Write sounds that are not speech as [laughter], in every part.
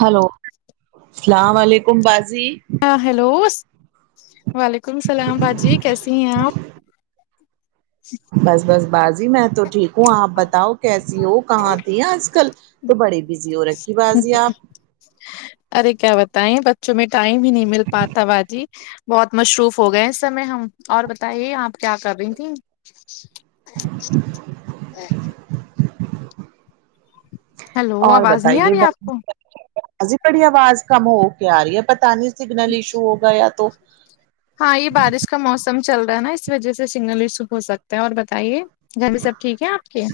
hello سلام و علیکم باجی ہاں ہلوس وعلیکم السلام باجی کیسی ہیں آپ [unintelligible] بس بس باجی میں تو ٹھیک ہوں آپ بتاؤ کیسی ہو کہاں تھی آج کل تو بڑی بزی ہو رکھی باجی آپ ارے کیا بتائیں بچوں میں ٹائم ہی نہیں مل پاتا باجی بہت مصروف ہو گئے اس سمے ہم اور بتائیے آپ کیا کر رہی تھیں [inaudible] ہیلو اور آواز نہیں آ رہی بتائیگا آپ کو باجی بڑی آواز کم ہو کے آ رہی ہے پتا نہیں سگنل ایشو ہوگا یا تو ہاں یہ بارش کا موسم چل رہا ہے نا اس وجہ سے سنگل ایشو ہو سکتا ہے اور بتائیے گھر بھی سب ٹھیک ہے آپ کے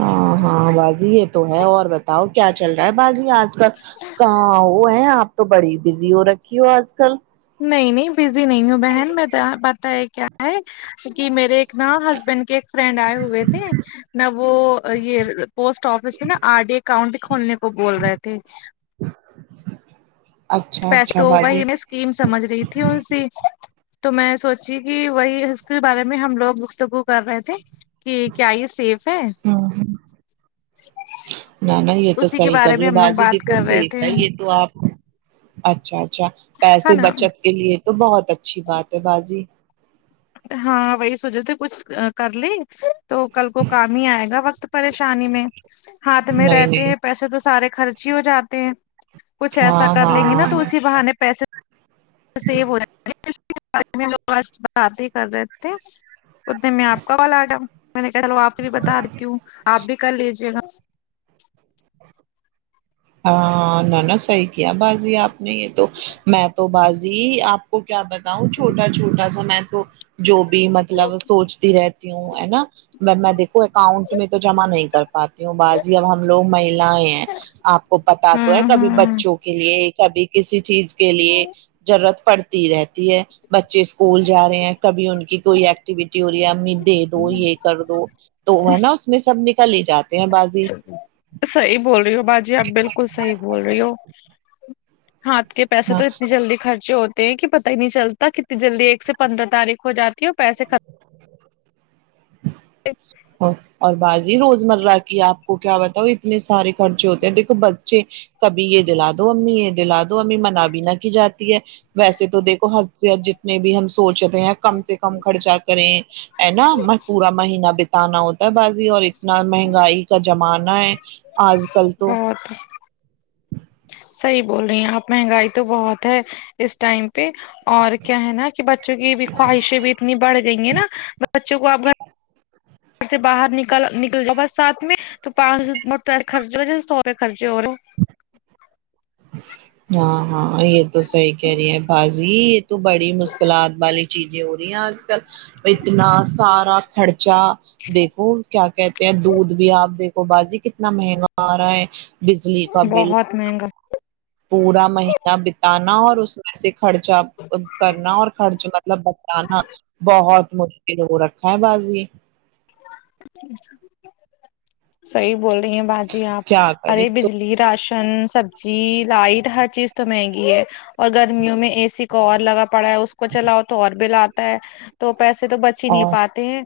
ہاں ہاں باجی یہ تو ہے اور بتاؤ کیا چل رہا ہے باجی آج کل کہاں وہ ہیں آپ تو بڑی بزی ہو رکھی ہو آج کل نہیں نہیں بزی نہیں ہوں بہن میں تو ا بتا ہے کیا ہے کہ میرے ایک نا ہسبینڈ کے ایک فرینڈ آئے ہوئے تھے نہ وہ یہ پوسٹ آفس میں نا آر ڈی اکاؤنٹ کھولنے کو بول رہے تھے اچھا پیسے اچھا تو باجی وہی میں اسکیم سمجھ رہی تھی ان سی تو میں سوچی کہ وہی اس کے بارے میں ہم لوگ گفتگو کر رہے تھے کہ کیا یہ سیف ہے ہ نہ نہ یہ تو اسی کے صحیح کر بارے رہی میں ہو ہم لوگ باجی بات دیکھو کر رہے سیف تھے ہے یہ تو آپ اچھا اچھا ہے پیسے نا بچت کے لیے تو بہت اچھی بات ہے بازی ہاں وہی سونچے تھے کچھ کر لیں تو کل کو کام ہی آئے گا وقت پریشانی میں ہاتھ میں نہیں رہتے نہیں ہیں پیسے تو سارے خرچ ہی ہو جاتے ہیں کچھ ایسا ہاں کر لیں گے نا تو ہاں اسی بہانے پیسے بارے میں لوگ ب بات ہی کر رہے تھے ک دن میں آپ کال ایا میں نے کہا چلو آپ سے بھی بتا دیتی ہوں آپ بھی کر لیجیے گا ہاں میں نہ صحیح کیا بازی آپ نے یہ تو میں تو بازی آپ کو کیا بتاؤں چھوٹا چھوٹا سا میں تو جو بھی مطلب سونچتی رہتی ہوں ہے نا میں میں دیکھو اکاؤنٹ میں تو جمع نہیں کر پاتی ہوں باجی اب ہم لوگ مہیلیں ہیں آپ کو پتا تو ہے ہوں کبھی ہوں بچوں کے لیے کبھی کسی چیز کے لیے ضرورت پڑتی رہتی ہے بچے اسکول جا رہے ہیں کبھی ان کی کوئی ایکٹیویٹی ہو رہی ہے امی دے دو یہ کر دو تو ہے نا اس میں سب نکل ہی جاتے ہیں بازی صحیح بول رہی ہو باجی آپ بلکل صحیح بول رہی ہو ہاتھ کے پیسے ہاں تو اتنی جلدی خرچے ہوتے ہیں کہ پتہ ہی نہیں چلتا کتنی جلدی ایک سے پندرہ تاریخ ہو جات کیوں پیسے خھت اور باجی روزمرہ کی آپ کو کیا بتاؤ اتنے سارے خرچے ہوتے ہیں دیکھو بچے کبھی یہ دلا دو امی یہ دلا دو امی منا بھی نہ کی جاتی ہے ویسے تو دیکھو ہم جتنے بھی ہم سوچے تھے یار کم سے کم خرچہ کریں ہے نا میں پورا مہینہ ب ہٹانا ہوتا ہے بازی اور اتنا مہنگائی کا جمانہ ہے آج کل تو بہت صحیح بول رہی ہیں آپ مہنگائی تو بہت ہے اس ٹائم پہ اور کیا ہے نا کہ بچوں کی بھی خواہشیں بھی اتنی بڑھ گئی ہیں نا بچوں کو آپ گھر سے باہر نکل نکل جاؤ برسات میں تو پانچ سو خرچ ہو سہورے خرچے ہو رہے ہاں ہاں یہ تو صحیح کہہ رہی ہیں بازی یہ تو بڑی مشکلات والی چیزیں ہو رہی ہیں آج کل اتنا سارا خرچہ دیکھو کیا کہتے ہیں دودھ بھی آپ دیکھ وہ باجی کتنا مہنگا آ رہا ہے بزلی کا بل بہت مہنگا پورا مہینہ بتانا اور اس ایسے خرچہ کرنا اور خرچ مطلب بچانا بہت مشکل کل ہو رکھا بازی صحیح بول رہی ہیں باجی آپ کیا کرے ارے تو بجلی راشن سبزی لائٹ ہر چیز تو مہنگی ہے اور گرمیوں میں اے سی کو اور لگا پڑا ہے اس کو چلاؤ تو اور بل آت ا ہے تو پیسے تو بچ ہی نہیں اور پاتے ہیں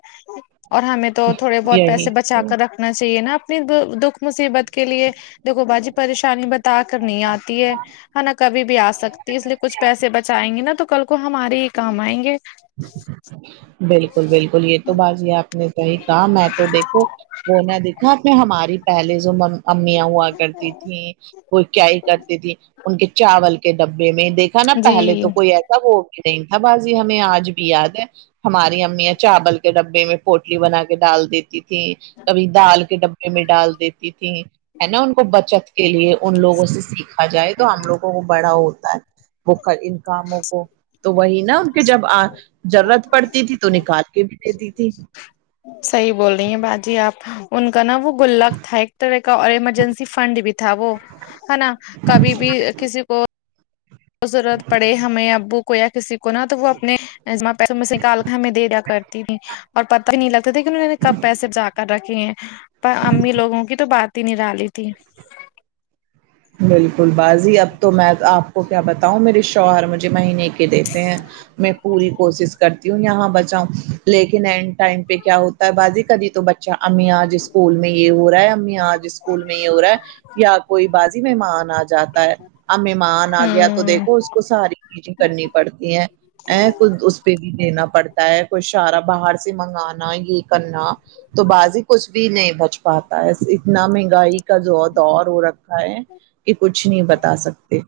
اور ہمیں تو تھوڑے بہت پیسے بچا یہی کر رکھنا چاہیے نا اپنی د دکھ مصیبت کے لیے دیکھو باجی پریشانی بت ا کر نہیں آتی ہے ہے نا کبھی بھی آ سکتی ہے اس لیے کچھ پیسے بچائیں گے نا تو کل کو ہمارے کام آئیں گے بالکل بالکل یہ تو باجی آپ نے صحیح کہا میں تو دیکھو وہ نہ دیکھا کے ہماری پہلے جو م امیاں ہوا کرتی تھیں وہ کیائی کرتی تھی ان کے چاول کے ڈبے میں دیکھا نا پہلے جی تو کوئی ایسا وہ نہیں ہاں باجی ہمیں آج بھی یاد ہے ہماری امیاں چاول کے ڈبے میں پوٹلی بنا کے ڈال دیتی تھیں کبھی دال کے ڈبے میں ڈال دیتی تھیں ہے نا ان کو بچت کے لیے ان لوگوں سے سیکھا جائے تو ہم لوگوں کو بڑا ہوتا ہے وہ کر ان کاموں کو تو وہی نا کے جب ا ضرورت پڑتی تھی تو نکال کے بھی دیتی تھی صحیح بول رہی ہیں باجی آپ ان کا نا وہ گلاک تھا ایک طرح کا اور ایمرجنسی فنڈ بھی تھا وہ ہے نا کبھی بھی کسی کو ضرورت پڑے ہمیں ابو کو یا کسی کو نا تو وہ اپنے ایسا ماں پیسے میں نکال کے ہمیں دے دیا کرتی تھی اور پتہ ہی نہیں لگتا تھا کہ انہوں نے کب پیسے بچا کر رکھے ہیں پر امی لوگوں کی تو بات ہی نرالی تھی بالکل باجی اب تو میں آپ کو کیا بتاؤں میرے شوہر مجھے مہینے کے دیتے ہیں میں پوری کوشش کرتی ہوں یہاں بچاؤں لیکن اینڈ ٹائم پہ کیا ہو تا ہے باجی کبھی تو بچہ امی آج اسکول میں یہ ہو رہا ہے امی آج اسکول میں یہ ہو رہا ہے یا کوئی باجی مہمان آ جاتا ہے اب ممان آ گیا تو ہوں دیکھو اس کو ساری چیزیں کرنی پڑتی ہیں ا ک اس پہ بھی دینا پڑ تا ہے کوئی اشارا باہر سے منگانا یہ کرنا تو بازی کچھ بھی نہیں بچ پا تا ہے اتنا مہنگائی کا جو ہے دور ہو رکھا ہے کہ کچھ نہیں بتا سکتے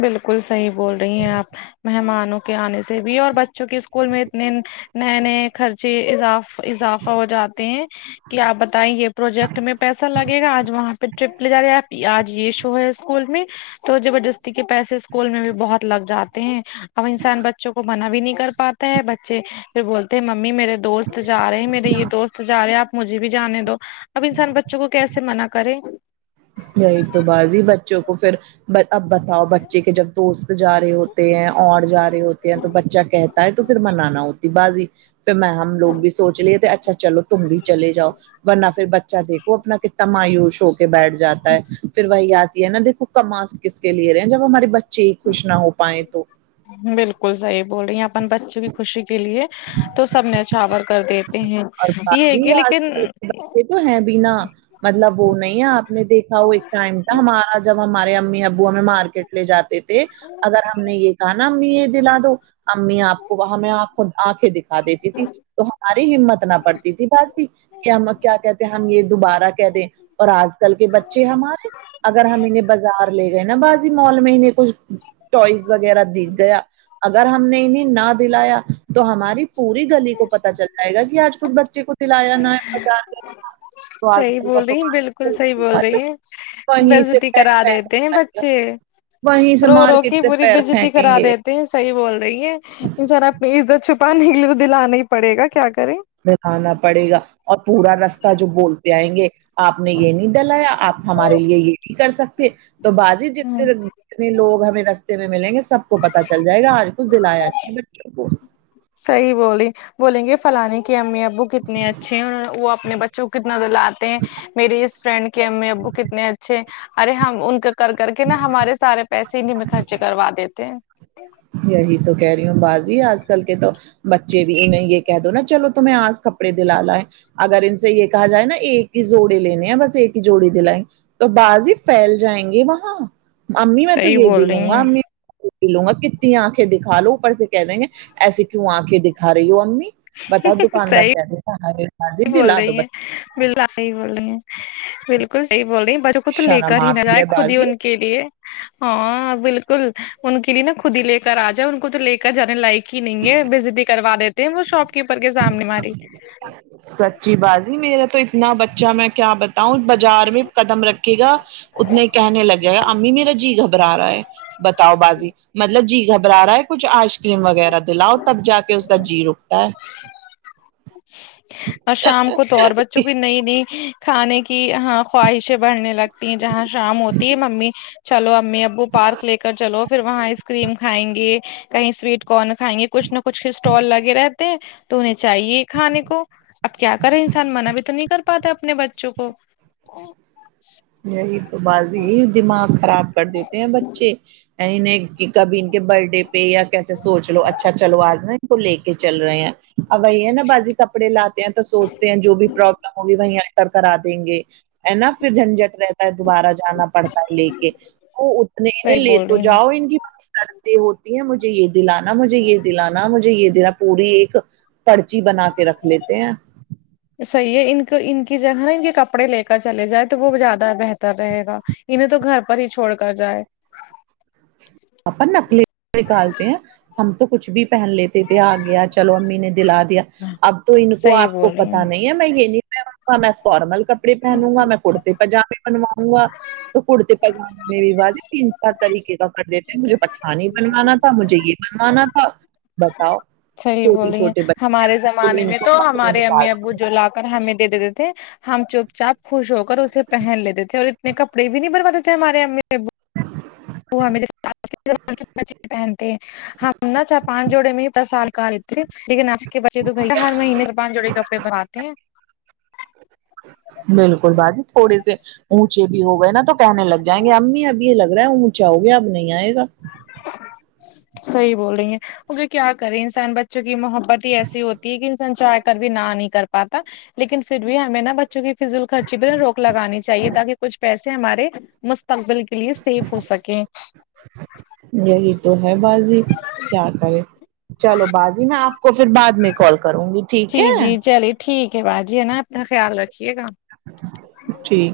بالکل صحیح بول رہی ہیں آپ مہمانوں کے آنے سے بھی اور بچوں کے اسکول میں اتنے نئے نئے خرچے اضاف اضافہ ہو جاتے ہیں کہ آپ بتائیں یہ پروجیکٹ میں پیسہ لگے گا آج وہاں پہ ٹرپ لے جا رہے ہیں آپ آج یہ شو ہے اسکول میں تو زبردست ی پیسے اسکول میں بھی بہت لگ جاتے ہیں اب انسان بچوں کو منا بھی نہیں کر پا تے ہیں بچے پھر بولتے ہیں ممی میرے دوست جا رہے ہیں میرے یہ دوست جا رہے ہیں آپ مجھے بھی جانے دو اب انسان بچوں کو کیسے منع کرے وہی تو باجی بچوں کو پھر اب بتاؤ بچے کے جب دوست جا رہے ہوتے ہیں اور جا رہے ہوتے ہیں تو بچہ کہ تا ہے تو پھر منا نا ہوتی باجی پھر میں ہم لوگ بھی سوچ لیے تھے اچھا چلو تم بھی چلے جاؤ ورنہ پھر بچہ دیکھو اپنا کتنا مایوش ہو کے بیٹھ جاتا ہے پھر وہی آتی ہے نا دیکھو کما س کس کے لے رہے ہیں جب ہمارے بچے خوش نہ ہو پائیں تو بالکل صحیح بول رہی ہیں اپن بچے کی خوشی کے لیے تو سب نچھاور کر دیتے ہیں یہ ہے کہ لیکن یہ تو ہے بی نہ مطلب وہ نہیں ہے آپ ہم نے دیکھا ہو ایک ٹائم تھا ہمارا جب ہمارے امی ابو ہمیں مارکیٹ لے جاتے تھے اگر ہم نے یہ کہا نا امی یہ دلا دو امی آپ کو وہاں ہمیں آنکھیں دکھا ا دیتی تھی تو ہماری ہمت نہ پڑتی تھی باجی کہ ہم کیا کہتے ہیں ہم یہ دوبارہ کہ دیں اور آج کل بچے ہمارے اگر ہم انہیں بازار لے گئے نا بازی مال میں کچھ ٹوائز وغیرہ دیکھ گیا ا اور ہم نے انہیں نہ دلایا تو ہماری پوری گلی تو پتا چل جائے گا کہ آج کچھ بچے کو دلایا نہ ہے بچار تو آج کل کا تو بلکل صحیح بول رہی مارکیٹ ہے بے وہیں سے عزتی پیر کرا دیتے ہیں پھینک بچے وہیں سے رو رو مارکیٹ کے سے پوری پیر بیزاتی پھینکیں کرا گے دے صحیح بول رہی ہیں زارا اپنی عزت چھپانے کے لیے تو دلا نہ ہی پڑے گا کیا کریں میں کھانا پڑے گا اور پورا رستہ جو بولتے آئیں گے آپ نے یہ نہیں ڈلایا آپ ہمارے لیے یہ نہیں کر سکتے تو بازی ہ جتنے بھی لوگ ہمیں رس ملیں گے سب کو پتا چل جائے گا آج کچھ دلایا ہے بچوں کو صحیح بولی بولیں گے فلانی کی امی اب وہ کتنے اچھے ہیں وہ اپنے بچوں کو کتنا دلاتے ہیں میری اس فرینڈ کے امی ابو کتنے اچھے ہے ارے ہم ان کے کر کر کے نا ہمارے سارے پیسے انہیں میں خرچ کروا دیتے ہیں یہی تو کہہ رہی ہوں بازی آج کل کے تو بچے بھی انہیں یہ کہہ دو نا چلو اج تمہیں کپڑے دلا لایں اگر ان سے یہ کہا جائے نا ایک ہی جوڑی لینے ہیں بس ایک ہی جوڑی دلائیں تو بازی پھیل جائیں گے وہاں امی میں تو صحیح یہ بھی بول لوں رہی گا ہیں امی لوں کتنی آنکھیں دکھا لو اوپر سے کہہ دیں گے ایسے کیوں آنکھیں دکھا رہی ہو اممی بتاؤ دکاندار صحیح کیہ رہا ہمارے بازی بول دلا دو رہی با ہیں بالکل صحیح بول رہی ہیں بلکل اپ سہی بول رہی ہیں بلکل سہی بولراہی بچوں کو تو لے شرم کر ہی نہ آتی جائے ہے خود ہی بازی ان کی کے لیے ہاں بلکل ان کے لیے نا خود ہی لے کر آ جائے ان کو تو لے کر جانے لائق کی نہیں ہے بےعزتی کروا دیتے ہیں وہ شاپ کیپر کے سامنے ہماری سچی بازی میرا تو اتنا بچہ میں کیا با تا ہوں باجار میں قدم رکھکے جاؤ اتنے کہنے لگۓ امی میرا جی گھبرا رہا ہے بتاؤ بازی مطلب جی گھبرا رہا ہے کچھ آئس کریم وغیرہ دلااؤ تب جا کے اس کا جی رکتا ہے اور شام کو تو اور بچوں کی نئی نئی کھانے کی خواہشیں بڑھنے لگتی ہیں جہاں شام ہوتی ہے ممی چلو امی اب وہ پارک لے کر چلو پھر وہاں آئس کریم کھائیں گے کہیں سویٹ کون کھائیں گے کچھ نہ کچھ اسٹال لگے رہتے ہیں تو انہیں چاہیے کھانے کو اب کیا کریں انسان منا بھی تو نہیں کر پاتا اپنے بچوں کو یہی تو بازی دماغ خراب کر دیتے ہیں بچے نی نہیں کبھی کہ برتھ ڈے پہ یا کیسے سوچ لو اچھا چلو آج نا ان کو لے کے چل رہے ہیں اب وہی ہے نا بازی کپڑے لاتے ہیں تو سوچتے ہیں جو بھی پرابلم ہوگی وہی ہے کرا دیں گے ہے نا پھر جھنجٹ رہتا ہے دوبارہ جانا پڑتا ہے لے کے وہ اتنے تو صحیح لے بول کے رہی جاؤ ہیں ان کی پاس کرتے ہوتی ہیں مجھے یہ دلانا مجھے یہ دلانا مجھے یہ دی پوری ایک پرچی بنا کے رکھ لیتے ہیں صحیح ہے ان کو ان کی جگہ ہے نا ان کے کپڑے لے کر چلے جاںے تو وہ بھی زیادہ بہتر رہے گا انہیں تو گھر پر ہی چھوڑ کر جائے اپن اپنے کپڑے نکالتے ہیں ہم تو کچھ بھی پہن لیتے تھے آ گیا چلو امی نے دلا دیا اب تو ان کو صحیح آپ کو بول رہی ہیں پتہ نہیں ہے میں یہ نہیں میں نہ فارمل کپڑے پہنوں گا میں کرتے پیجامے بنواؤں گا تو کرتے پیجامے میں بھی باجی تین چار طریقے کا کر دیتے پھر مجھے پٹھانی بنوانا تھا مجھے یہ بنوانا تھا بتاؤ صحیح بول چھوٹے رہی ہیں چھوٹے بچے ہمارے بالکل زمانے ان میں کو تو ہمارے نکال، امی ابو جو لا ہمیں دے دیتے تھے ہم چوپ چاپ خوش ہو کر اسے پہن لیتے تھے اور نئے کپڑے بھی نہیں بنوا دیتے تھے ہمارے امی اب [inaudible] [unintelligible] پہنتے ہے ہم نہا چاہ پانچ جوڑے میں ہی دس سال کا لیتے لیکن آج کل آجکے بچے تو بھاںی ہر مہینے پانچ جوڑے کپڑے بناتے ہیں بالکل باجی تھوڑے سے اونچے بھی ہو گئے نا تو کہنے لگ جائیں گے امی اب یہ لگ رہا ہے اونچ اونچا ہو گیا اب نہیں آئے گا صحیح بول رہی ہیں مگر کیا کرے انسان بچوں کی محبت ہی ایسی ہوتی ہے کہ انسان چاہ کر بھی نہ نہیں کر پاتا لیکن پھر بھی ہمیں نا بچوں کی فضول خرچی پہ روک لگانی چاہیے تاکہ کچھ پیسے یہ ہمارے مستقبل کے لیے سیف ہو سکے یہی تو ہے باجی کیا کرے چلو بازی میں آپ کو پھر بعد میں کال کروں گی ٹھیک جی ہے جی چلیے ٹھیک ہے باجی ہے نا اپنا خیال رکھیے گا ٹھیک